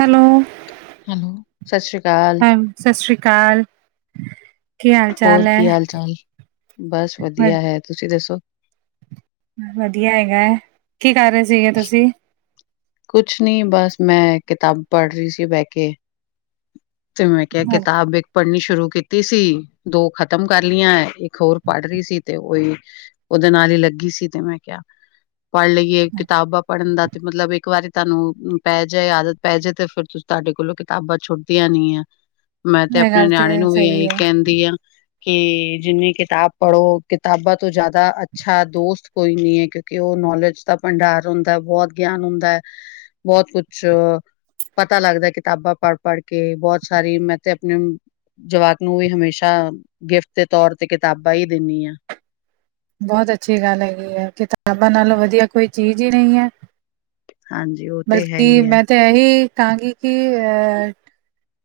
Hello- hello ਸਤਿ ਸ੍ਰੀ ਅਕਾਲ ਕਾਲ ਹੋਰ ਕੀ ਹਾਲ-ਚਾਲ? ਬਸ ਵਧ ਵਧੀਆ ਹੈ, ਤੁਸੀ ਦੱਸੋ? ਵਧੀਆ ਹੈਗਾ ਹੇ ਕੀ ਕਰ ਰਹੇ ਸੀ ਤੁਸੀ ਕੁਛ ਨਹੀ ਬਸ ਮੈਂ ਕਿਤਾਬ ਪੜ੍ਹ ਰਹੀ ਸੀ ਬੈਠ ਕੇ। ਚਲ ਮੈਂ ਕਿਹਾ ਹਾਂ, ਕਿਤਾਬ ਇੱਕ ਪੜ੍ਹਨੀ। ਸ਼ੁਰੂ ਕੀਤੀ ਸੀ, ਦੋ ਖਤਮ ਕਰ ਲਈਆਂ ਇੱਕ ਹੋਰ ਪੜ੍ਹ ਰਹੀ ਸੀ ਤੇ ਉਹੀ ਉਹਦੇ ਨਾਲ ਲੱਗੀ ਸੀ, ਤੇ ਮੈਂ ਕਿਹਾ ਪੜ੍ਹ ਲਈਏ ਕਿਤਾਬਾਂ ਪੜ੍ਹਨ ਦਾ ਤੇ ਮਤਲਬ ਇੱਕ ਇੱਕ ਵਾਰੀ ਤੁਹਾਨੂੰ ਪੈ ਜਾਏ ਆਦਤ ਪੈ ਜਾਏ, ਤੇ ਫਿਰ ਤੁਸੀਂ ਤੁਹਾਡੇ ਕੋਲੋਂ ਕਿਤਾਬਾਂ ਛੁੱਟਦੀਆਂ ਨਹੀ ਆ ਮੈਂ ਤੇ ਇਹ ਆਪਣੇ ਗੱਲ ਨਿਆਣੇ ਨੂੰ ਵੀ ਸਹੀ ਇਹੀ ਹੈ ਕਹਿੰਦੀ ਆ ਕਿ ਜਿੰਨੀ ਕਿਤਾਬ ਪੜ੍ਹੋ, ਕਿਤਾਬਾਂ ਤੋਂ ਜ਼ਿਆਦਾ ਅੱਛਾ ਦੋਸਤ ਕੋਈ ਨੀ ਹੈ ਕਿਉਂਕਿ ਉਹ ਨੌਲੇਜ ਦਾ ਭੰਡਾਰ ਹੁੰਦਾ ਬਹੁਤ ਗਿਆਨ ਹੁੰਦਾ ਹੈ, ਬਹੁਤ ਕੁਛ ਪਤਾ ਲੱਗਦਾ ਕਿਤਾਬਾਂ ਪੜ੍ਹ-ਪੜ੍ਹ ਕੇ ਬਹੁਤ ਸਾਰੀ, ਮੈਂ ਤੇ ਆਪਣੇ ਜਵਾਕ ਨੂੰ ਵੀ ਹਮੇਸ਼ਾ ਗਿਫਟ ਦੇ ਤੌਰ ਤੇ ਕਿਤਾਬਾਂ ਹੀ ਦਿੰਨੀ ਬਹੁਤ ਅੱਛੀ ਗੱਲ ਹੈਗੀ ਹੈ, ਕਿਤਾਬਾਂ ਨਾਲੋਂ ਵਧੀਆ ਕੋਈ ਚੀਜ਼ ਹੀ ਨਹੀਂ ਹੈ ਹਾਂਜੀ ਉਹ ਤੇ ਹੈ ਬਲਕਿ ਹੀ ਹੈ ਮੈਂ ਤਾਂ ਇਹੀ ਕਹਾਂਗੀ ਕਿ ਅਹ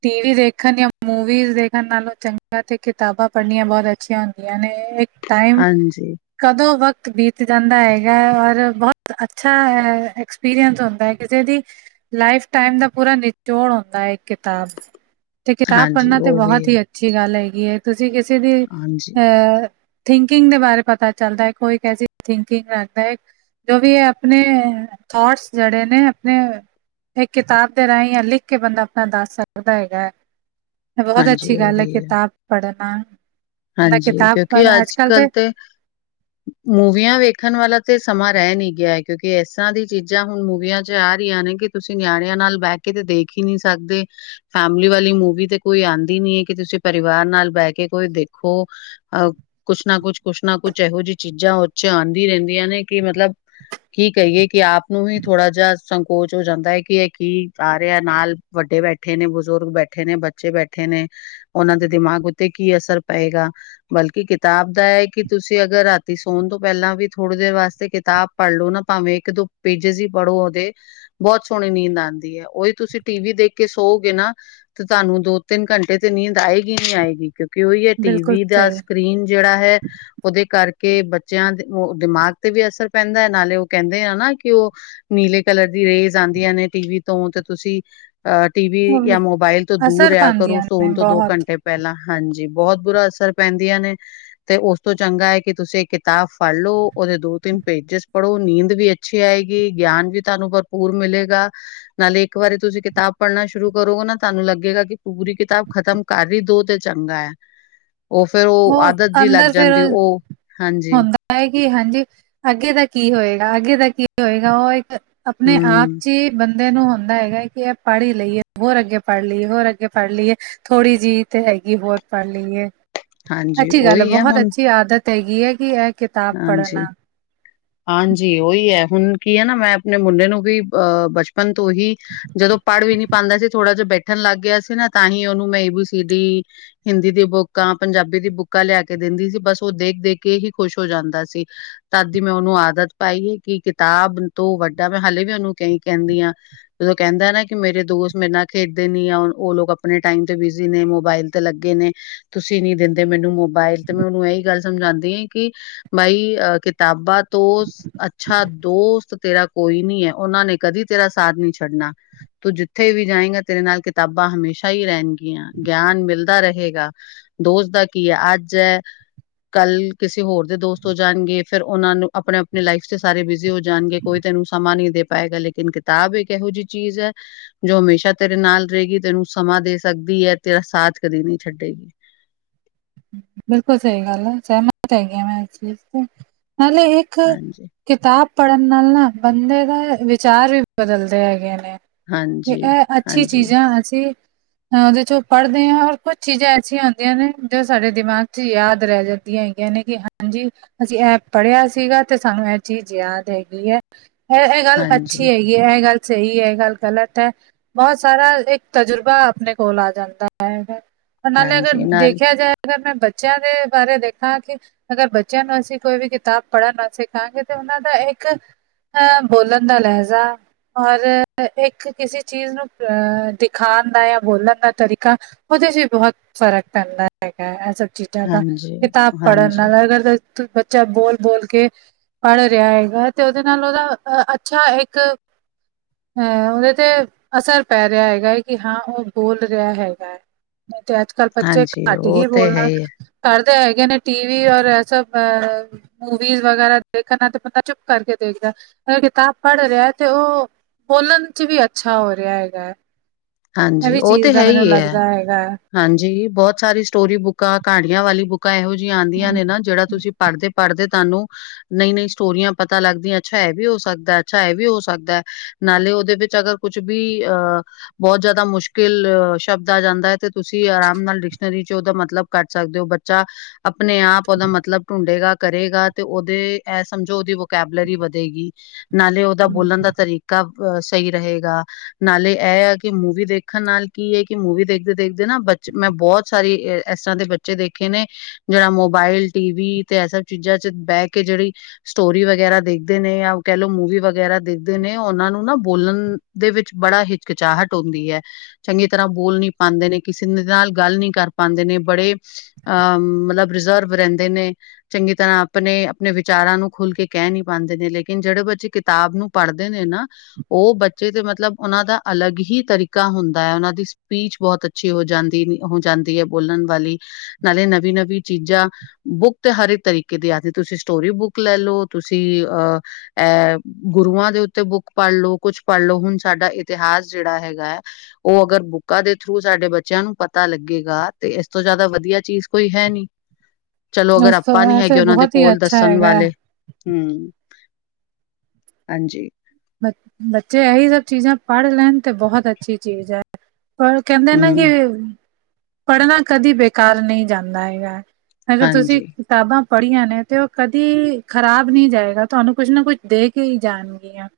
ਟੀ ਵੀ ਦੇਖਣ ਜਾਂ ਮੂਵੀਜ਼ ਦੇਖਣ, ਨਾਲੋਂ ਚੰਗਾ ਤੇ ਕਿਤਾਬਾਂ ਪੜ੍ਹਨੀਆਂ ਬਹੁਤ ਅੱਛੀਆਂ ਹੁੰਦੀਆਂ ਨੇ ਇੱਕ ਟਾਈਮ ਹਾਂਜੀ ਕਦੋਂ ਵਕਤ ਬੀਤ ਜਾਂਦਾ ਹੈਗਾ, ਔਰ ਬਹੁਤ ਅੱਛਾ ਐਕਸਪੀਰੀਅੰਸ ਹੁੰਦਾ ਹੈ ਕਿਸੇ ਲਾਈਫ ਟਾਈਮ ਦਾ ਪੂਰਾ ਨਿਚੋੜ ਹੁੰਦਾ ਹੈ, ਇੱਕ ਕਿਤਾਬ ਤੇ ਕਿਤਾਬ ਹਾਂਜੀ ਪੜ੍ਹਨਾ ਤਾਂ ਉਹ ਵੀ ਬਹੁਤ ਹੈ ਹੀ ਅੱਛੀ ਗੱਲ ਹੈਗੀ ਹੈ, ਤੁਸੀਂ ਕਿਸੇ ਦੀ ਹਾਂਜੀ ਅਹ ਥਿੰਕਿੰਗ ਦੇ ਬਾਰੇ ਪਤਾ ਚੱਲਦਾ ਹੈ, ਕੋਈ ਕੈਸੀ ਥਿੰਕਿੰਗ ਰੱਖਦਾ ਹੈ ਜੋ ਵੀ ਇਹ ਆਪਣੇ ਥੋਟਸ ਜਿਹੜੇ ਨੇ ਆਪਣੇ ਇਹ ਕਿਤਾਬ ਦੇ ਰਾਹੀਂ ਜਾਂ ਲਿਖ, ਕੇ ਬੰਦਾ ਆਪਣਾ ਦੱਸ ਸਕਦਾ ਹੈਗਾ ਹੈ ਬਹੁਤ ਹਾਂਜੀ ਅੱਛੀ ਉਹ ਗੱਲ ਹੈ, ਵੀ ਕਿਤਾਬ ਪੜ੍ਹਨਾ ਹਾਂਜੀ, ਕਿਉਂਕਿ ਅੱਜ ਕੱਲ ਤੇ ਮੂਵੀਆਂ ਵੇਖਣ ਵਾਲਾ ਤੇ ਸਮਾਂ ਰਹਿ ਨੀ ਗਿਆ, ਕਿਉਂਕਿ ਇਸ ਤ੍ਹਾਂ ਦੀ ਚੀਜ਼ਾਂ ਹੁਣ ਮੂਵੀਆਂ ਚ ਆ ਰਹੀਆਂ ਨੇ ਕਿ ਤੁਸੀਂ ਨਿਆਣਿਆਂ ਨਾਲ ਬਹਿ ਕੇ ਤੇ ਦੇਖ ਹੀ ਨਹੀ ਸਕਦੇ, ਫੈਮਿਲੀ ਵਾਲੀ ਮੂਵੀ ਤੇ ਕੋਈ ਆਉਂਦੀ ਨੀ ਹੈ ਤੁਸੀਂ ਪਰਿਵਾਰ ਨਾਲ ਬਹਿ ਕੇ ਕੋਈ ਖੋ ਅਹ ਕੁਛ ਨਾ ਕੁਛ-ਕੁਛ ਨਾ ਕੁਛ ਇਹੋ ਜਿਹੀ ਚੀਜ਼ਾਂ ਉਹ ਆਦੀ ਰਹਿੰਦੀਆਂ ਨੇ ਕਿ ਮਤਲਬ ਕੀ ਕਹੀਏ ਕਿ ਆਪ ਨੂੰ ਹੀ ਥੋੜਾ ਜਿਹਾ ਸੰਕੋਚ ਹੋ ਜਾਂਦਾ ਹੈ, ਕਿ ਇਹ ਕੀ ਆ ਰਿਹਾ ਨਾਲ ਵੱਡੇ ਵੱਡੇ ਬੈਠੇ ਨੇ ਬਜ਼ੁਰਗ ਬੈਠੇ ਨੇ ਬੱਚੇ ਬੈਠੇ ਨੇ ਉਹਨਾਂ ਦੇ ਦਿਮਾਗ ਉੱਤੇ ਕੀ ਅਸਰ ਪਏਗਾ ਬਲਕਿ ਕਿਤਾਬ ਦਾ ਇਹ ਕਿ ਤੁਸੀਂ ਅਗਰ ਰਾਤੀ ਸੌਣ ਤੋਂ ਪਹਿਲਾਂ ਵੀ ਥੋੜ੍ਹੀ ਦੇਰ ਵਾਸਤੇ ਕਿ ਕਿਤਾਬ ਪੜ੍ਹ ਲਵੋ ਨਾ, ਭਾਵੇਂ ਇੱਕ ਦੋ ਪੇਜਿਜ਼ ਹੀ ਪੜ੍ਹੋ ਉਹਦੇ, ਬਹੁਤ ਸੋਹਣੀ ਨੀਂਦ ਆਉਂਦੀ ਹੈ। ਓਹੀ ਤੁਸੀਂ ਟੀ ਵੀ ਦੇਖ ਕੇ ਸੋੋ ਗੇ ਨਾ, ਤੇ ਤੁਹਾਨੂੰ ਦੋ ਤਿੰਨ ਘੰਟੇ ਤੇ ਨੀਂਦ ਆਏਗੀ ਨੀ ਆਏਗੀ, ਕਿਉਂਕਿ ਉਹੀ ਹੈ ਟੀ ਬਿਲਕੁਲ ਵੀ ਦਾ, ਸਹੀ ਸਕਰੀਨ ਜਿਹੜਾ ਹੈ, ਉਹਦੇ ਕਰਕੇ ਕੇ ਬੱਚਿਆਂ ਦੇ ਦਿਮਾਗ ਤੇ ਵੀ ਅਸਰ ਪੈਂਦਾ ਹੈ ਨਾਲੇ ਉਹ ਕਹਿੰਦੇ ਆ ਨਾ ਕਿ ਉਹ ਨੀਲੇ ਕਲਰ ਦੀ ਰੇਜ, ਆਉਂਦੀਆਂ ਨੇ ਟੀ ਵੀ ਤੋਂ ਤੇ ਤੁਸੀਂ ਐ ਟੀ ਵੀ, ਹੋਵੇ ਜਾਂ ਮੋਬਾਇਲ, ਤੋਂ ਦੂਰ ਅਸਰ ਰਿਹਾ ਕਰੋ। ਪਾਉਂਦੀਆਂ ਨੇ ਸੋਣ ਤੋਂ ਦੋ ਬਹੁਤ ਘੰਟੇ ਪਹਿਲਾਂ, ਹਾਂਜੀ ਬਹੁਤ ਬੁਰਾ ਅਸਰ, ਪੈਂਦੀਆਂ ਨੇ ਤੇ ਉਸ ਤੋਂ ਚੰਗਾ ਹੈ ਕਿ, ਤੁਸੀਂ ਇੱਕ ਕਿਤਾਬ ਫੜ ਲੋ, ਓਦੇ ਦੋ ਤਿੰਨ ਪੇਜ ਜੇ [inaudible] ਪੜ੍ਹੋ ਨੀਂਦ ਵੀ ਅੱਛੀ ਆਏਗੀ ਗਿਆਨ ਵੀ ਤੁਹਾਨੂੰ ਭਰਪੂਰ ਮਿਲੇਗਾ ਨਾਲੇ ਇੱਕ ਵਾਰੀ ਤੁਸੀ ਕਿਤਾਬ ਪੜ੍ਹਨਾ ਸ਼ੁਰੂ ਕਰੋਗੇ ਨਾ, ਤੁਹਾਨੂੰ ਲੱਗੇਗਾ ਕਿ ਪੂਰੀ ਕਿਤਾਬ, ਖ਼ਤਮ ਕਰ ਹੀ ਦੂ ਤੇ ਚੰਗਾ ਹੈ ਉਹ ਫੇਰ ਉਹ ਔ, ਆਦਤ ਜੀ ਲੱਗ ਅੰਦਰ ਫੇਿਰ? ਜਾਂਦੀ ਉਹ ਹਾਂਜੀ, ਹੁੰਦਾ ਹੈ, ਕਿ ਹਾਂਜੀ ਅੱਗੇ ਦਾ ਕੀ ਹੋਏ? ਅੱਗੇ ਦਾ ਕੀ ਹੋਏਗਾ, ਉਹ ਇੱਕ ਆਪਣੇ ਆਪ ਹੂੰ, ਚ ਹੀ ਬੰ ਬੰਦੇ ਨੂੰ ਹੁੰਦਾ ਹੈਗਾ ਕਿ ਇਹ ਪੜ੍ਹੀ ਲਈਏ ਹੋਰ ਅੱਗੇ ਪੜ੍ਹ ਲਈਏ ਹੋਰ ਅੱਗੇ ਪੜ੍ਹ ਲਈਏ ਥੋੜ੍ਹੀ ਜਿਹੀ ਤੇ [unintelligible] ਅਸੀਂ, ਹੋਰ ਪੜ੍ਹ ਲਈਏ, ਹਾਂਜੀ ਅੱਛੀ ਗੱਲ ਹੈ, ਉਹੀ ਬਹੁਤ ਹੁਣ ਅੱਛੀ ਆਦਤ ਤੇ ਹੈਗੀ ਹੈ ਕਿ, ਐ ਕਿਤਾਬ ਹਾਂਜੀ। ਪੜ੍ਹਨਾ ਹਾਂਜੀ, ਓਹੀ ਹੈ ਹੁਣ ਕੀ ਹੈ ਨਾ ਮੈਂ ਆਪਣੇ ਮੁੰਡੇ ਨੂੰ ਵੀ, ਅਹ ਬਚਪਨ ਤੋਂ ਹੀ, ਜਦੋਂ ਪੜ੍ਹ ਵੀ ਨੀ ਪਾਉਂਦਾ ਸੀ। ਥੋੜਾ ਜਿਹਾ ਬੈਠਣ ਲੱਗ ਗਿਆ ਸੀ ਨਾ, ਤਾਂ ਹੀ ਉਹਨੂੰ ਮੈਂ A B C D, Hindi ਦੀ ਬੁੱਕਾਂ, ਪੰਜਾਬੀ ਦੀ ਬੁੱਕਾਂ, ਲਿਆ ਕੇ ਤੇ ਦਿੰਦੀ ਸੀ ਬਸ, ਉਹ ਦੇਖ ਦੇਖ ਕੇ ਹੀ ਖੁਸ਼ ਔ ਜਾਂਦਾ ਸੀ, ਤਦ ਦੀ ਮੈਂ ਉਹਨੂੰ ਆਦਤ ਪਾਈ ਹੈ ਕਿ ਕਿਤਾਬ ਤੋਂ ਵੱਡਾ ਮੈਂ ਹਾਲੇ ਵੀ ਉਹਨੂੰ ਕਈ ਕਹਿੰਨੀ ਆ, ਜਦੋਂ ਕਹਿੰਦਾ ਨਾ ਕਿ ਮੇਰੇ ਦੋਸਤ ਮੇਰੇ ਨਾਲ ਖੇਡਦੇ ਨਈ ਆ ਉਹ ਲੋਕ ਆਪਣੇ ਟਾਈਮ ਤੇ, ਬਿਜ਼ੀ ਨੇ ਮੋਬਾਇਲ ਤੇ ਲੱਗੇ ਨੇ, ਤੁਸੀਂ ਨਈ ਦਿੰਦੇ ਮੈਨੂੰ ਮੋਬਾਇਲ, ਤੇ ਮੈਂ ਉਹਨੂੰ ਇਹੀ ਗੱਲ ਸਮਝਾਉਂਦੀ ਆ ਕਿ ਬਾਈ, ਅਹ ਕਿਤਾਬਾਂ ਤੋਂ, ਅੱਛਾ ਦੋਸਤ ਤੇਰਾ ਕੋਈ ਨੀ ਹੈ ਉਹਨਾਂ ਨੇ ਕਦੀ ਤੇਰਾ ਸਾਥ ਨਹੀਂ ਛੱਡਣਾ ਤੂੰ ਜਿੱਥੇ ਵੀ ਜਾਏਗਾ ਤੇਰੇ ਨਾਲ ਕਿਤਾਬਾਂ ਅਸੀਸਾਂ, ਹਮੇਸਾ ਹੀ ਰਹਿਣਗੀਆਂ, ਗਿਆਨ ਮਿਲਦਾ ਰਹੇਗਾ, ਦੋਸਤ ਦਾ ਕੀ ਹੈ ਅੱਜ ਕੱਲ ਕਿਸੇ? ਹੋਰ ਦੇ ਦੋਸਤ ਹੋ ਜਾਣਗੇ, ਫਿਰ ਉਹਨਾਂ ਨੂੰ ਆਪਣੇ ਆਪਣੇ ਲਾਈਫ ਚ ਸਾਰੇ ਬੀਜੀ ਹੋ ਜਾਣਗੇ, ਕੋਈ ਤੈਨੂੰ ਸਮਾਂ ਨੀ ਦੇ ਪੜਨਾ ਪਏਗਾ, ਲੇਕਿਨ ਕਿਤਾਬ ਇੱਕ ਇਹੋ ਜਿਹੀ ਚੀਜ਼ ਹੈ, ਜੋ ਹਮੇਸ਼ਾ ਤੇਰੇ ਨਾਲ ਰਹੇਗੀ, ਤੈਨੂੰ ਸਮਾਂ ਦੇ ਸਕਦੀ ਕੀ ਹੈ ਤੇਰਾ ਸਾਥ ਕਦੀ ਨਹੀ ਛੱਡੇਗੀ? ਬਿਲਕੁਲ, ਸਹੀ ਗੱਲ ਹੈ ਮੈ ਸਹਿਮਤ ਹੈ ਗੀ, ਇਸ ਚੀਜ਼ ਤੇ ਨਾਲੇ, ਇੱਕ ਹਾਂਜੀ ਕਿਤਾਬ ਪੜ੍ਹਨ ਨਾਲ ਨਾ, ਬੰਦੇ ਦਾ ਵਿਕ ਵਿਚਾਰ, ਵੀ ਬਦਲਦੇ ਹੈਗੇ ਨੇ, ਕਿ ਹਾਂਜੀ ਐ ਅੱਛੀ ਹਾਂਜੀ ਚੀਜ਼ਾਂ ਅਸੀਂ ਉਹਦੇ ਚ ਪੜ੍ਹਦੇ ਹਾਂ, ਔਰ ਕੁੱਛ ਚੀਜ਼ਾਂ ਐਸੀਆਂ ਹੁੰਂਦੀਆਂ ਨੇ ਜੋ ਸਾਡੇ ਦਿਮਾਗ ਚ ਯਾਦ ਰਹਿ ਜਾਂਦੀਆਂ ਹੈਗੀਆਂ ਨੇ, ਕਿ ਹਾਂਜੀ, ਅਸੀਂ ਐ ਪੜ੍ਹਿਆ ਹੈਗਾ ਸੀ। ਸਾਨੂੰ ਅ ਇਹ ਚੀਜ਼ ਯਾਦ ਹੈਗੀ ਹੈ, ਇ ਇਹ ਗੱਲ ਹਾਂਜੀ ਅੱਛੀ ਹੈਗੀ ਹੈ। ਇਹ ਗੱਲ ਸਹੀ ਹੈ, ਗੱਲ ਐ ਗ਼ਲਤ ਹੈ, ਬਹੁਤ ਸਾਰਾ ਇੱਕ ਤਜੁਰਬਾ, ਆਪਣੇ ਕੋਲ ਆ ਜਾਂਦਾ ਹੈ ਪ੍ਰ, ਨਾਲੇ ਅਗਰ ਹਾਂਜੀ ਨਾਲ ਦੇਖ ਅਗਰ ਮੈਂ ਬੱਚਿਆਂ ਦੇ ਬਾਰੇ ਦੇਖਾਂ ਕਿ ਅਗਰ ਬੱਚਿਆਂ ਨੂੰ ਅਸੀਂ ਕੋਈ ਵੀ ਕਿਤਾਬ ਪੜ੍ਹਨ ਨਾ ਸਿੱਖਾਂਗੇ ਤਾਂ [unintelligible] ਉਹਨਾਂ ਦਾ, ਇੱਕ ਅ ਬੋਲਣ ਦਾ ਲਹਿਜਾ ਔਰ ਇੱਕ ਕਿਸੇ ਚੀਜ਼ ਨੂੰ ਅ ਦਿਖਾਉਣ ਦਾ ਜਾਂ ਬੋਲਣ ਦਾ ਤਰੀਕਾ [inaudible] ਤੇ ਜੀ, ਬਹੁਤ ਫ਼ਰਕ ਪੈਂਦਾ ਹੈਗਾ, ਇਹ ਸਭ ਚੀਜ਼ਾਂ ਦਾ ਹਾਂਜੀ, ਕਿਤਾਬ ਪੜ੍ਹਨ ਨਾ ਹਾਂਜੀ, ਅਗਰ ਬੱਚਾ ਬੋਲ ਬੋਲ ਕੇ ਪੜ੍ਹ ਰਿਹਾ ਹੈਗਾ, ਤੇ ਉਹਦੇ ਨਾਲ ਉਹਦਾ ਅ ਅੱਛਾ, ਇੱਕ ਅਹ, ਉਹਦੇ ਤੇ ਅਸਰ ਪੈ ਰਿਹਾ ਹੈਗਾ ਹੈ ਕਿ, ਹਾਂ ਉਹ ਬੋਲ ਰਿਹਾ ਹੈਗਾ। ਤੇ ਅੱਜ ਕੱਲ੍ਹ ਬੱਚੇ ਹਾਂਜੀ ਘੱਟ ਉਹ ਹੀ ਤੇ ਹੈ ਬੋਲਣਾ, ਹੀ ਹੈ, ਘੱਟ ਕਰਦੇ ਹੈਗੇ ਨੇ, ਟੀ ਵੀ ਔਰ ਇਹ ਸਭ ਮੂਵੀਜ਼ ਵਗੈਰਾ ਦੇਖਣਾ ਤੇ, ਬੰਦਾ ਚੁੱਪ ਕਰਕੇ ਦੇਖ, ਇਦਾ ਕਿਤਾਬ ਪੜ੍ਹ ਰਿਹਾ ਹੈ ਤੇ ਉਹ ਬੋਲਣ ਚ ਵੀ ਅੱਛਾ ਹੋ ਰਿਹਾ ਹੈਗਾ ਹੈ [inaudible] ਇਹ ਹਾਂਜੀ, ਵੀ ਉਹ ਤੇ ਚੀਜ਼ ਦਾ ਹੈ, ਹੀ ਮੈਨੂੰ ਹ। ਲੱਗਦਾ ਹੈਗਾ ਹੈ ਹਾਂਜੀ, [inaudible] ਬਹੁਤ ਸਾਰੀ ਸਟੋਰੀ ਬੁੱਕਾਂ ਕਹਾਣੀਆਂ ਵਾਲੀ ਬੁੱਕ ਬੁੱਕਾਂ, ਇਹੋ ਜਿਹੀਆਂ ਆਉਂਦੀਆਂ ਹਮ ਨੇ ਨਾ, ਜਿਹੜਾ ਤੁਸੀਂ ਪੜ੍ਹਦੇ ਪੜ੍ਹਦੇ ਤੁਹਾਨੂੰ ਨਹੀਂ ਨਹੀਂ ਸਟੋਰੀਆਂ ਪਤਾ ਲੱਗਦੀਆਂ ਅੱਛਾ ਇਹ ਵੀ ਹੋ ਸਕਦਾ ਅੱਛਾ ਇਹ ਵੀ ਹੋ ਸਕਦਾ ਨਾਲੇ ਉਹਦੇ ਵਿੱਚ ਅਗਰ ਕੁੱਛ ਵੀ ਅਹ ਬਹੁਤ ਜ਼ਿਆਦਾ ਮੁਸ਼ਕਿਲ ਸ਼ਬਦ ਆ ਜਾਂਦਾ ਹੈ ਤੇ ਤੁਸੀਂ ਆਰਾਮ ਨਾਲ ਡਿਕਸ਼ਨਰੀ ਚ ਉਹਦਾ ਮਤਲਬ ਕੱਢ ਸਕਦੇ ਹੋ ਬੱਚਾ ਆਪਣੇ ਆਪ ਉਹਦਾ ਮਤਲਬ ਢੂੰਡੇਗਾ ਕਰੇਗਾ ਤੇ ਉਹਦੇ ਇਹ ਸਮਝੋ ਉਹਦੀ ਵੋਕੈਬਲਰੀ ਵਧੇਗੀ ਨਾਲੇ ਉਹਦਾ ਹਮ ਬੋਲਣ ਦਾ ਤਰੀਕਾ ਅ ਸਹੀ ਰਹੇਗਾ ਨਾਲੇ ਇਹ ਆ ਕਿ ਮੂਵੀ ਦੇਖਣ ਨਾਲ ਕੀ ਹੈ ਕਿ ਮੂਵੀ ਦੇਖਦੇ ਦੇਖਦੇ ਨਾ ਬੱਚੇ ਮੈਂ ਬਹੁਤ ਸਾਰੀ ਇਸ ਤਰ੍ਹਾਂ ਦੇ ਬੱਚੇ ਦੇਖੇ ਨੇ ਜਿਹੜਾ ਮੋਬਾਇਲ ਟੀਵੀ ਤੇ ਇਹ ਸਭ ਚੀਜ਼ਾਂ ਚ ਬਹਿ ਕੇ ਜਿਹੜੀ ਸਟੋਰੀ ਵਗੈਰਾ ਦੇ ਦੇ ਨੇ ਯਾ ਕਹਿ ਲਓ ਮੂਵੀ ਵਗੈਰਾ ਦੇਖਦੇ ਨੇ ਉਹਨਾਂ ਨੂੰ ਨਾ ਬੋਲਣ ਦੇ ਵਿੱਚ ਬੜਾ ਹਿਚਕਿਚਾਹਟ ਧੁੰਦੀ ਹੈ ਚੰਗੀ ਤਰ੍ਹਾਂ ਬੋਲ ਨੀ ਪਾਉਂਦੇ ਨੇ ਕਿਸੇ ਦੇ ਨਾਲ ਗੱਲ ਨੀ ਕਰ ਪਾਉਂਦੇ ਨੇ ਬੜੇ ਅ ਮਤਲਬ ਰਿਜ਼ਰਵ ਰਹਿੰਦੇ ਨੇ ਚੰਗੀ ਤਰ੍ਹਾਂ ਆਪਣੇ ਆਪਣੇ ਵਿਚਾਰਾਂ ਨੂੰ ਖੁੱਲ ਕੇ ਕਹਿ ਨਹੀਂ ਪਾਉਂਦੇ ਨੇ ਲੇਕਿਨ ਜਿਹੜੇ ਬੱਚੇ ਕਿਤਾਬ ਨੂੰ ਪੜ੍ਹਦੇ ਨੇ ਨਾ ਉਹ ਬੱਚੇ ਤੇ ਮਤਲਬ ਉਹਨਾਂ ਦਾ ਅਲੱਗ ਹੀ ਤਰੀਕਾ ਹੁੰਦਾ ਹੈ ਉਹਨਾਂ ਦੀ ਸੁਪਰੀਮ ਬਹੁਤ ਅੱਛੀ ਹੋ ਜਾਂਦੀ ਹੋ ਜਾਂਦੀ ਹੈ ਬੋਲਣ ਵਾਲੀ ਨਾਲੇ ਨਵੀਂ ਨਵੀਂ ਚੀਜ਼ਾਂ ਬੁੱਕ ਤੇ ਹਰ ਇੱਕ ਤਰੀਕੇ ਦੀ ਆਦੀ ਤੁਸੀਂ ਸਟੋਰੀ ਬੁੱਕ ਲੈ ਲਓ ਤੁਸੀਂ ਅ ਅ ਐ ਗੁਰੂਆਂ ਦੇ ਉੱਤੇ ਬੁੱਕ ਪੜ੍ਹ ਲੋ ਕੁੱਛ ਪੜ੍ਹ ਲਓ ਹੁਣ ਸਾਡਾ ਇਤਿਹਾਸ ਜਿਹੜਾ ਹੈਗਾ ਦੈ ਉਹ ਅਗਰ ਬੁੱਕਾਂ ਦੇ ਥਰੂ ਸਾਡੇ ਬੱਚਿਆਂ ਨੂੰ ਪਤਾ ਲੱਗੇਗਾ ਤੇ ਇਸ ਤੋਂ ਜ਼ਿਆਦਾ ਵਧੀਆ ਚੀਜ਼ ਕੋਈ ਕੋਈ ਹੈ ਨੀ ਚਲੋ ਅਗਰ ਉਸ ਤੋਂ ਆਪਾਂ ਨੀ ਇਹ ਤੇ ਹੈਗੇ ਉਹਨਾਂ ਦੇ ਬਹੁਤ ਹੀ ਕੋਲ ਅੱਛਾ ਦੱਸਣ ਹੈਗਾ ਹੈ। ਵਾਲੇ ਹਮ ਹਾਂਜੀ ਬ ਬੱਚੇ ਇਹੀ ਸਭ ਚੀਜ਼ਾਂ ਪੜ੍ਹ ਲੈਣ ਤੇ ਬਹੁਤ ਅੱਛੀ ਚੀਜ਼ ਹੈ। ਪਰ ਕਹਿੰਦੇ ਨਾ ਹਮ ਕਿ ਪੜ੍ਹਨਾ ਕਦੀ ਬੇਕਾਰ ਨਹੀਂ ਜਾਂਦਾ ਹੈਗਾ ਅਗਰ ਤੁਸੀਂ ਹਾਂਜੀ ਕਿਤਾਬਾਂ ਪੜੀਆਂ ਨੇ ਤੇ ਉਹ ਕਦੀ ਖ਼ਰਾਬ ਨਹੀਂ ਜਾਏਗਾ ਤੁਹਾਨੂੰ ਕੁਛ ਨਾ ਕੁਛ ਦੇ ਕੇ ਹੀ ਜਾਣਗੀਆਂ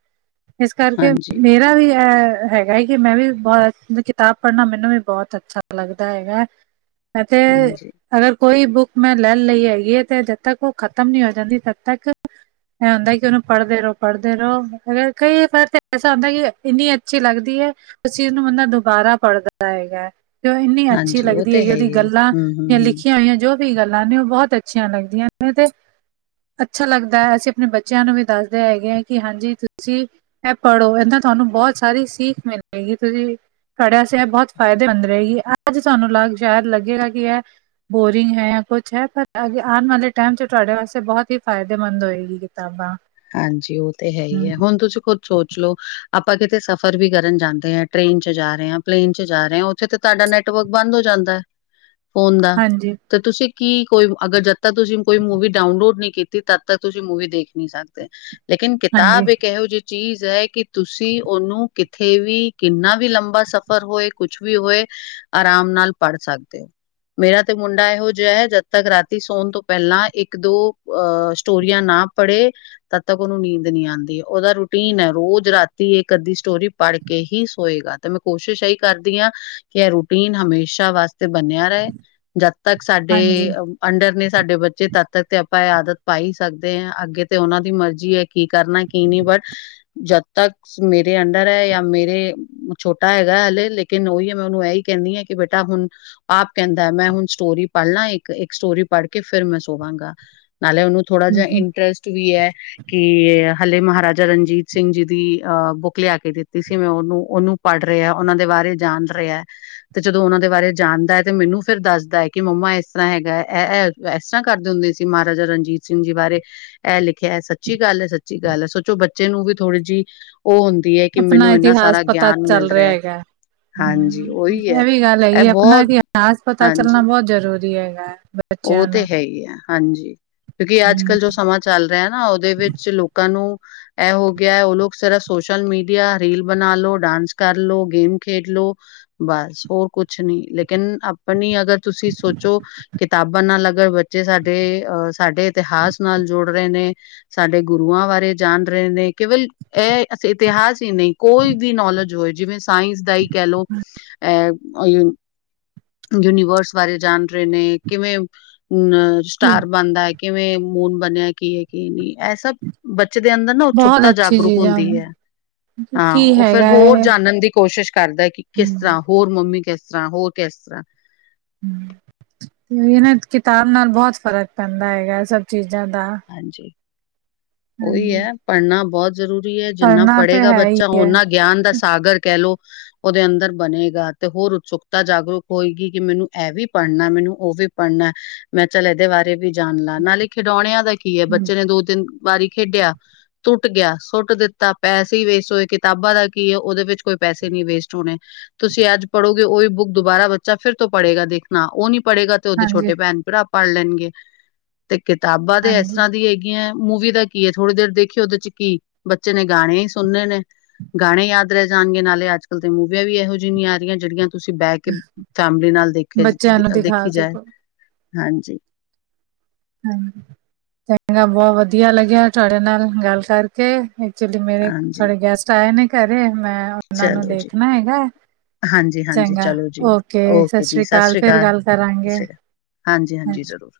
ਇਸ ਕਰਕੇ ਹਾਂਜੀ ਮੇਰਾ ਵੀ ਹੈ ਹੈਗਾ ਹੈ ਕਿ ਮੈਂ ਵੀ ਬਹੁਤ ਕਿਤਾਬ ਪੜ੍ਹਨਾ ਮੈਨੂੰ ਵੀ ਬਹੁਤ ਅੱਛਾ ਲੱਗਦਾ ਹੈਗਾ ਐਤੇ ਹਾਂਜੀ ਅਗਰ ਕੋਈ ਬੁੱਕ ਮੈਂ ਲੈ ਲਈ ਹੈਗੀ ਤੇ ਜਦ ਤੱਕ ਉਹ ਖ਼ਤਮ ਨੀ ਹੋ ਜਾਂਦੀ ਤਦ ਤੱਕ ਇਹ ਹੁੰਦਾ ਕਿ ਉਹਨੂੰ ਪੜ੍ਹਦੇ ਰਹੋ ਪੜ੍ਹਦੇ ਰਹੋ ਅ ਕਈ ਵਾਰ ਤਾਂ ਐਸਾ ਹੁੰਦਾ ਕਿ ਇੰਨੀ ਅੱਛੀ ਲੱਗਦੀ ਹੈ ਉਸ ਚੀਜ਼ ਨੂੰ ਬੰਦਾ ਦੁਬਾਰਾ ਪੜ੍ਹਦਾ ਹੈਗਾ ਇੰਨੀ ਅੱਛੀ ਹਾਂਜੀ, ਉਹ ਲੱਗਦੀ ਤੇ ਹੈ ਉਹਦੀ ਹੀ ਗੱਲਾਂ ਹੂੰ, ਹੂੰ, ਜਾਂ ਹੂੰ। ਲਿਖੀਆਂ ਹੋਈਆਂ ਜੋ ਵੀ ਗੱਲਾਂ ਨੇ ਉਹ ਬਹੁਤ ਅੱਛੀਆਂ ਲੱਗਦੀਆਂ ਨੇ ਤੇ ਅੱਛਾ ਲੱਗਦਾ ਹੈ ਅਸੀਂ ਆਪਣੇ ਬੱਚਿਆਂ ਨੂੰ ਵੀ ਦੱਸਦੇ ਹੈਗੇ ਹੈ ਕਿ ਹਾਂਜੀ ਤੁਸੀਂ ਇਹ ਪੜ੍ਹੋ ਇਹਦਾ ਤੁਹਾਨੂੰ ਬਹੁਤ ਸਾਰੀ ਸੀਿੱਖ ਮਿਲੇਗੀ ਤੁਸੀਂ ਸਾੜਿਆਸ ਇਹ ਬਹੁਤ ਫਾਇਦੇਮੰਦ ਰਹੇਗੀ ਅੱਜ ਤੁਹਾਨੂੰ ਲੱਗ ਸ਼ਾਇਦ ਲੱਗੇਗਾ ਕਿ ਇਹ ਬੋਰਿੰਗ ਹੈ ਜਾਂ ਕੁਛ ਹੈ ਪਰ ਅ ਆਉਣ ਵਾਲੇ ਟਾਈਮ ਤੁਹਾਡੇ ਵਾਸਤੇ ਬਹੁਤ ਹੀ ਫਾਇਦੇਮੰਦ ਹੋਏਗੀ ਕਿਤਾਬਾਂ ਹਾਂਜੀ ਉਹ ਤੇ ਹੈ ਹੀ ਹਮ, ਹੈ ਹੁਣ ਤੁਸੀਂ ਖੁਦ ਸੋਚ ਲਓ ਆਪਾਂ ਕਿਤੇ ਸਫ਼ਰ ਵੀ ਕਰਨ ਜਾਂਦੇ ਹਾਂ ਟ੍ਰੇਨ ਚ ਜਾ ਰਹੇ ਹਾਂ ਪਲੇਨ ਚ ਜਾ ਰਹੇ ਹਾਂ ਉੱਥੇ ਤੇ ਤੁਹਾਡਾ ਨੈਟਵਰਕ ਬੰਦ ਹੋ ਜਾਂਦਾ ਫੋਨ ਦਾ ਹਾਂਜੀ ਤੇ ਤੁਸੀਂ ਕਿ ਕੋਈ ਅਗਰ ਜਦ ਤੱਕ ਤੁਸੀਂ ਕੋਈ ਮੂਵੀ ਡਾਊਨਲੋਡ ਨਹੀਂ ਕੀਤੀ ਤਦ ਤੱਕ ਤੁਸੀਂ ਮੂਵੀ ਦੇਖ ਨੀ ਸਕਦੇ ਲੇਕਨ ਹਾਂਜੀ ਕਿਤਾਬ ਇੱਕਹੋ ਜਿ ਚੀਜ਼ ਹੈ ਕਿ ਤੁਸੀਂ ਉਹਨੂੰ ਕਿੱਥੇ ਵੀ ਕਿੰਨਾ ਵੀ ਲੰਬਾ ਸਫ਼ਰ ਹੋਏ ਕੁਛ ਵੀ ਹੋਏ ਆਰਾਮ ਨਾਲ ਪੜ੍ਹ ਸਕਦੇ ਹੋ ਮੇਰਾ ਤੇ ਮੁੰਡਾ ਇਹੋ ਜਿਹਾ ਹੈ ਜਦ ਤੱਕ ਰਾਤੀ ਸੋਣ ਤੋਂ ਪਹਿਲਾਂ ਇੱਕ ਦੋ ਅ ਸਟੋਰੀਆਂ ਨਾਲ ਨਾ ਪੜੇ ਤਦ ਤੱਕ ਉਹਨੂੰ ਨੀਂਦ ਨਹੀਂ ਆਉਂਦੀ ਉਹਦਾ ਰੂਟੀਨ ਹੈ ਰੋਜ਼ ਰਾਤੀ ਇਹ ਅੱਧੀ ਸਟੋਰੀ ਪੜ੍ਹ ਕੇ ਹੀ ਸੋਏਗਾ ਤੇ ਮੈਂ ਕੋਸ਼ਿਸ਼ ਇਹੀ ਕਰਦੀ ਹਾਂ ਕਿ ਇਹ ਰੂਟੀਨ ਹਮੇਸ਼ਾ ਵਾਸਤੇ ਬਣਿਆ ਰਹੇ ਜਦ ਤੱਕ ਸਾਡੇ ਹਾਂਜੀ ਅੰਡਰ ਨੇ ਸਾਡੇ ਬੱਚੇ ਤਦ ਤੱਕ ਤੇ ਆਪਾਂ ਇਹ ਆਦਤ ਪਾਈ ਸਕਦੇ ਆ ਅੱਗੇ ਤੇ ਉਹਨਾਂ ਦੇ ਮਰਜ਼ੀ ਹੈ ਕੀ ਕਰਨਾ ਕੀ ਨਹੀਂ ਬਟ ਜਦ ਤੱਕ ਮੇਰੇ ਅੰਡਰ ਹੈ ਜਾਂ ਮੇਰੇ ਛੋਟਾ ਹੈਗਾ ਹਲੇ ਲੇਕਿਨ ਉਹੀ ਮੈਂ ਉਹਨੂੰ ਇਹੀ ਕਹਿੰਦੀ ਹਾਂ ਕਿ ਬੇਟਾ ਹੁਣ ਆਪ ਕਹਿੰਦਾ ਮੈਂ ਹੁਣ ਸਟੋਰੀ ਪੜ੍ਹਨਾ ਇੱਕ ਇੱਕ ਸਟੋਰੀ ਪੜ੍ਹ ਕੇ ਫਿਰ ਮੈਂ ਸੋਵਾਂਗਾ ਨਾਲੇ ਉਹਨੂੰ ਥੋੜਾ ਹਮ ਜਹਾ ਹਮ ਇੰਟਰਸਟ ਵੀ ਹੈ ਕਿ ਹਲੇ ਮਹਾਰਾਜਾ ਰਣਜੀਤ ਸਿੰਘ ਜੀ ਦੀ ਅਹ ਬੁੱਕ ਲਿਆ ਕੇ ਦਿੱਤੀ ਸੀ ਮੈਂ ਉਹਨੂੰ ਉਹਨੂੰ ਪੜ ਰਿਹਾ ਉਹਨਾਂ ਦੇ ਬਾਰੇ ਜਾਣ ਰਿਹਾ ਤੇ ਜਦੋਂ ਉਹਨਾਂ ਦੇ ਬਾਰੇ ਜਾਣਦਾ ਹੈ ਤੇ ਮੈਨੂੰ ਫਿਰ ਦੱਸਦਾ ਕਿ ਮੰਮਾ ਇਸ ਤਰ੍ਹਾਂ ਹੈਗਾ ਇਹ ਇਸ ਤਰ੍ਹਾਂ ਕਰਦੇ ਹੁੰਦੇ ਸੀ ਮਹਾਰਾਜਾ ਰਣਜੀਤ ਸਿੰਘ ਜੀ ਬਾਰੇ ਇਹ ਲਿਖ ਖਿਆ ਸੱਚੀ ਗੱਲ ਹੈ ਸੱਚੀ ਗੱਲ ਹੈ ਸੋਚੋ ਬੱਚੇ ਨੂੰ ਵੀ ਥੋੜ੍ਹੀ ਜਿਹੀ ਉਹ ਹੁੰਦੀ ਹੈ ਕਿ ਆਪਣਾ ਮੈਨੂੰ ਇੰਨਾ ਇਤਿਹਾਸ ਸਾਰਾ ਪਤਾ ਗਿਆਨ ਮਿਲ ਚੱਲ ਰਿਹਾ ਹੈ। ਹੈਗਾ ਹਾਂਜੀ ਹਮ ਉਹੀ ਹੈ ਇਹ ਵੀ ਗੱਲ ਇਹ ਹੈਗੀ ਆਪਣਾ ਬਹੁਤ ਹਸ ਪਤ ਚੱਲਣਾ ਹਾਂਜੀ ਬਹੁਤ ਜਰੂਰੀ ਹੈਗਾ ਉਹ ਬੱਚਿਆਂ ਤੇ ਨੂੰ ਹੈ ਹੀ ਹੈ ਹਾਂਜੀ ਕਿਉਂਕਿ ਅੱਜ ਕੱਲ ਹਮ, ਜੋ ਸਮਾਂ ਚੱਲ ਰਿਹਾ ਨਾ ਉਹਦੇ ਵਿੱਚ ਲੋਕਾਂ ਨੂੰ ਇਹ ਹੋ ਗਿਆ ਉਹ ਲੋਕ ਸਿਰਫ ਸੋਸ਼ਲ ਮੀਡੀਆ ਰੀਲ ਬਣਾ ਲੋੋ ਡਾਂਸ ਕਰ ਲੋ ਗੇਮ ਖੇਡ ਲੋੋ ਬਸ ਹੋਰ ਕੁਛ ਨੀ ਲੇਕਿਨ ਆਪਣੀ ਅਗਰ ਤੁਸੀਂ ਸੋਚੋ ਰਾਬ ਨਾਲ ਲੱਗਣ ਬੱਚੇ ਸਾਡੇ ਅ ਸਾਡੇ ਇਤਿਹਾਸ ਨਾਲ ਜੁੜ ਰਹੇ ਨੇ ਸਾਡੇ ਗੁਰੂਆਂ ਬਾਰੇ ਜਾਣ ਰਹੇ ਨੇ ਕੇਵਲ ਇਹ ਇਤਿਹਾਸ ਹੀ ਨਹੀਂ ਕੋਈ ਵੀ ਨੌਲੇਜ ਹੋਏ ਜਿਵੇਂ ਸਾਇੰਸ ਦਾ ਹੀ ਕਹਿ ਲਓ ਅ ਯੂਨੀਵਰਸ ਬਾਰੇ ਜਾਣ ਰਹੇ ਨੇ ਕਿਵੇਂ ਅਮ ਸਟਾਰ ਬਣਦਾ ਹੈ ਕਿਵੇਂ ਮੂਨ ਬਣਿਆ ਕੀ ਹੈ ਕੀ ਨਹੀਂ ਇਹ ਸਭ ਬੱਚੇ ਦੇ ਅੰਦਰ ਨਾ ਬਹੁਤ ਉਤਸੁਕਤਾ ਅੱਛੀ ਜਾਗਰੂਕ ਚੀਜ਼ਾਂ ਹੁੰਦੀ ਹੈ ਹਾਂ ਕੀ ਉਹ ਫੇਿਰ ਹੈਗਾ ਹੋਰ ਹੈ ਜਾਣਨ ਦੀ ਕੋਸ਼ਿਸ਼ ਕਰਦਾ ਕਿ ਕਿਸ ਹਮ ਤਰ੍ਹਾਂ ਹੋਰ ਮੰਮੀ ਕਿਸ ਤਰ੍ਹਾਂ ਹੋਰ ਕਿਸ ਤਰ੍ਹਾਂ ਤੇ ਇਹ ਨਾ ਕਿਤਾਬ ਨਾਲ ਬਹੁਤ ਫ਼ਰਕ ਪੈਂਦਾ ਹੈਗਾ ਸਭ ਚੀਜ਼ ਜ਼ਿਆਦਾ ਹਾਂਜੀ ਉਹੀ ਹੈ ਪੜ੍ਹਨਾ ਬਹੁਤ ਜ਼ਰੂਰੀ ਹੈ ਜਿੰਨਾ ਪੜ੍ਹਨਾ ਤੇ ਪੜ੍ਹੇਗਾ ਹੈ ਹੀ ਬੱਚਾ ਹੈ ਉਹਨਾ ਗਿਆਨ ਦਾ ਸਾਗਰ ਕਹਿ ਲੋ ਉਹਦੇ ਅੰਦਰ ਬਣੇਗਾ ਤੇ ਹੋਰ ਉਤਸੁਕਤਾ ਜਾਗਰੂਕ ਹੋਏਗੀ ਕਿ ਮੈਨੂੰ ਇਹ ਵੀ ਪੜ੍ਹਨਾ ਮੈਨੂੰ ਉਹ ਵੀ ਵੀ ਪੜ੍ਹਨਾ ਮੈਂ ਚੱਲ ਇਹਦੇ ਬਾਰੇ ਵੀ ਜਾਣ ਲ ਨਾਲੇ ਖਿਡੌਣਿਆਂ ਦਾ ਕੀ ਹੈ ਬੱਚੇ ਨੇ ਦੋ ਤਿੰਨ ਵਾਰੀ ਖੇਡਿਆ ਟੁੱਟ ਗਿਆ ਸੁੱਟ ਦਿੱਤਾ ਪੈਸੇ ਹੀ ਵੇਸਟ ਹੋਏ ਕਿਤਾਬਾਂ ਦਾ ਕੀ ਹੈ ਉਹਦੇ ਵਿੱਚ ਕੋਈ ਪੈਸੇ ਨਹੀਂੀ ਵੇਸਟ ਹੋਣੇ ਤੁਸੀਂ ਅੱਜ ਪੜ੍ਹੋਗੇ ਉਹੀ ਬੁੱਕ ਦੁਬਾਰਾ ਬੱਚਾ ਫਿਰ ਤੋਂ ਪੜ੍ਹੇਗਾ ਦੇਖਣਾ ਉਹ ਨੀ ਪੜ੍ਹੇਗਾ ਤੇ ਉਹਦੇ ਛੋਟੇ ਹਾਂਜੀ ਭੈਣ ਭਰਾ ਪੜ੍ਹ ਲੈਣਗੇ ਤੇ ਕਿਤਾਬਾਂ ਦੇ ਐਸੀ ਹਾਂਜੀ ਹੈ ਗੀਆਂ ਮੂਵੀ ਦਾ ਕੀ ਹੈ? ਥੋੜ੍ਹੀ ਦੇਰ ਦੇਖਿਓ, ਉਹਦੇ ਚ ਕੀ ਬੱਚੇ ਨੇ ਗਾਣੇ ਹੀ ਸੁਣੇ ਨੇ। ਗਾਣੇ ਯਾਦ ਰਹਿ ਜਾਣਗੇ। ਨਾਲੇ ਅੱਜ ਕੱਲ ਤੇ ਮੂਵੀਆਂ ਵੀ ਇਹੋ ਜਿਹੀਆ ਨਹੀਂ ਆ ਰਹੀਆਂ ਜਿਹੜੀਆਂ ਤੁਸੀਂ ਬਹਿ ਕੇ ਫੈਮਿਲੀ ਨਾਲ ਦੇਖੇ ਬੱਚਿਆਂ ਨੂੰ ਦਿਖਾ ਦੇਖੀ ਜਾਏ। ਸਕੋ ਹਾਂਜੀ। ਹ ਚੰਗਾ। ਬਹੁਤ ਵਧੀਆ ਲੱਗਿਆ ਤੁਹਾਡੇ ਨਾਲ ਗੱਲ ਕਰਕੇ। ਐਚੁਲੀ ਮੇਰੇ ਹਾਂਜੀ ਥੋੜੇ ਗੈਸਟ ਆਏ ਨੇ ਘਰੇ। ਮੈਂ ਉਹਨਾਂ ਨੂੰ ਚਲੋ ਜੀ ਦੇਖਣਾ ਹੈਗਾ। ਹਾਂਜੀ ਹਾਂਜੀ ਚੰਗਾ। ਚਲੋ ਜੀ ਓ, ਕੇ ਸਤਿ ਓਕੇ ਜੀ ਸ੍ਰੀ ਅਕਾਲ ਸ਼੍ਰੀ ਫਿਰ ਗੱਲ ਸਤਿ ਕਰਾਂਗੇ। ਸ਼੍ਰੀ ਅਕਾਲ ਹਾਂਜੀ -ਹਾਂਜੀ ਜ਼ਰੂਰ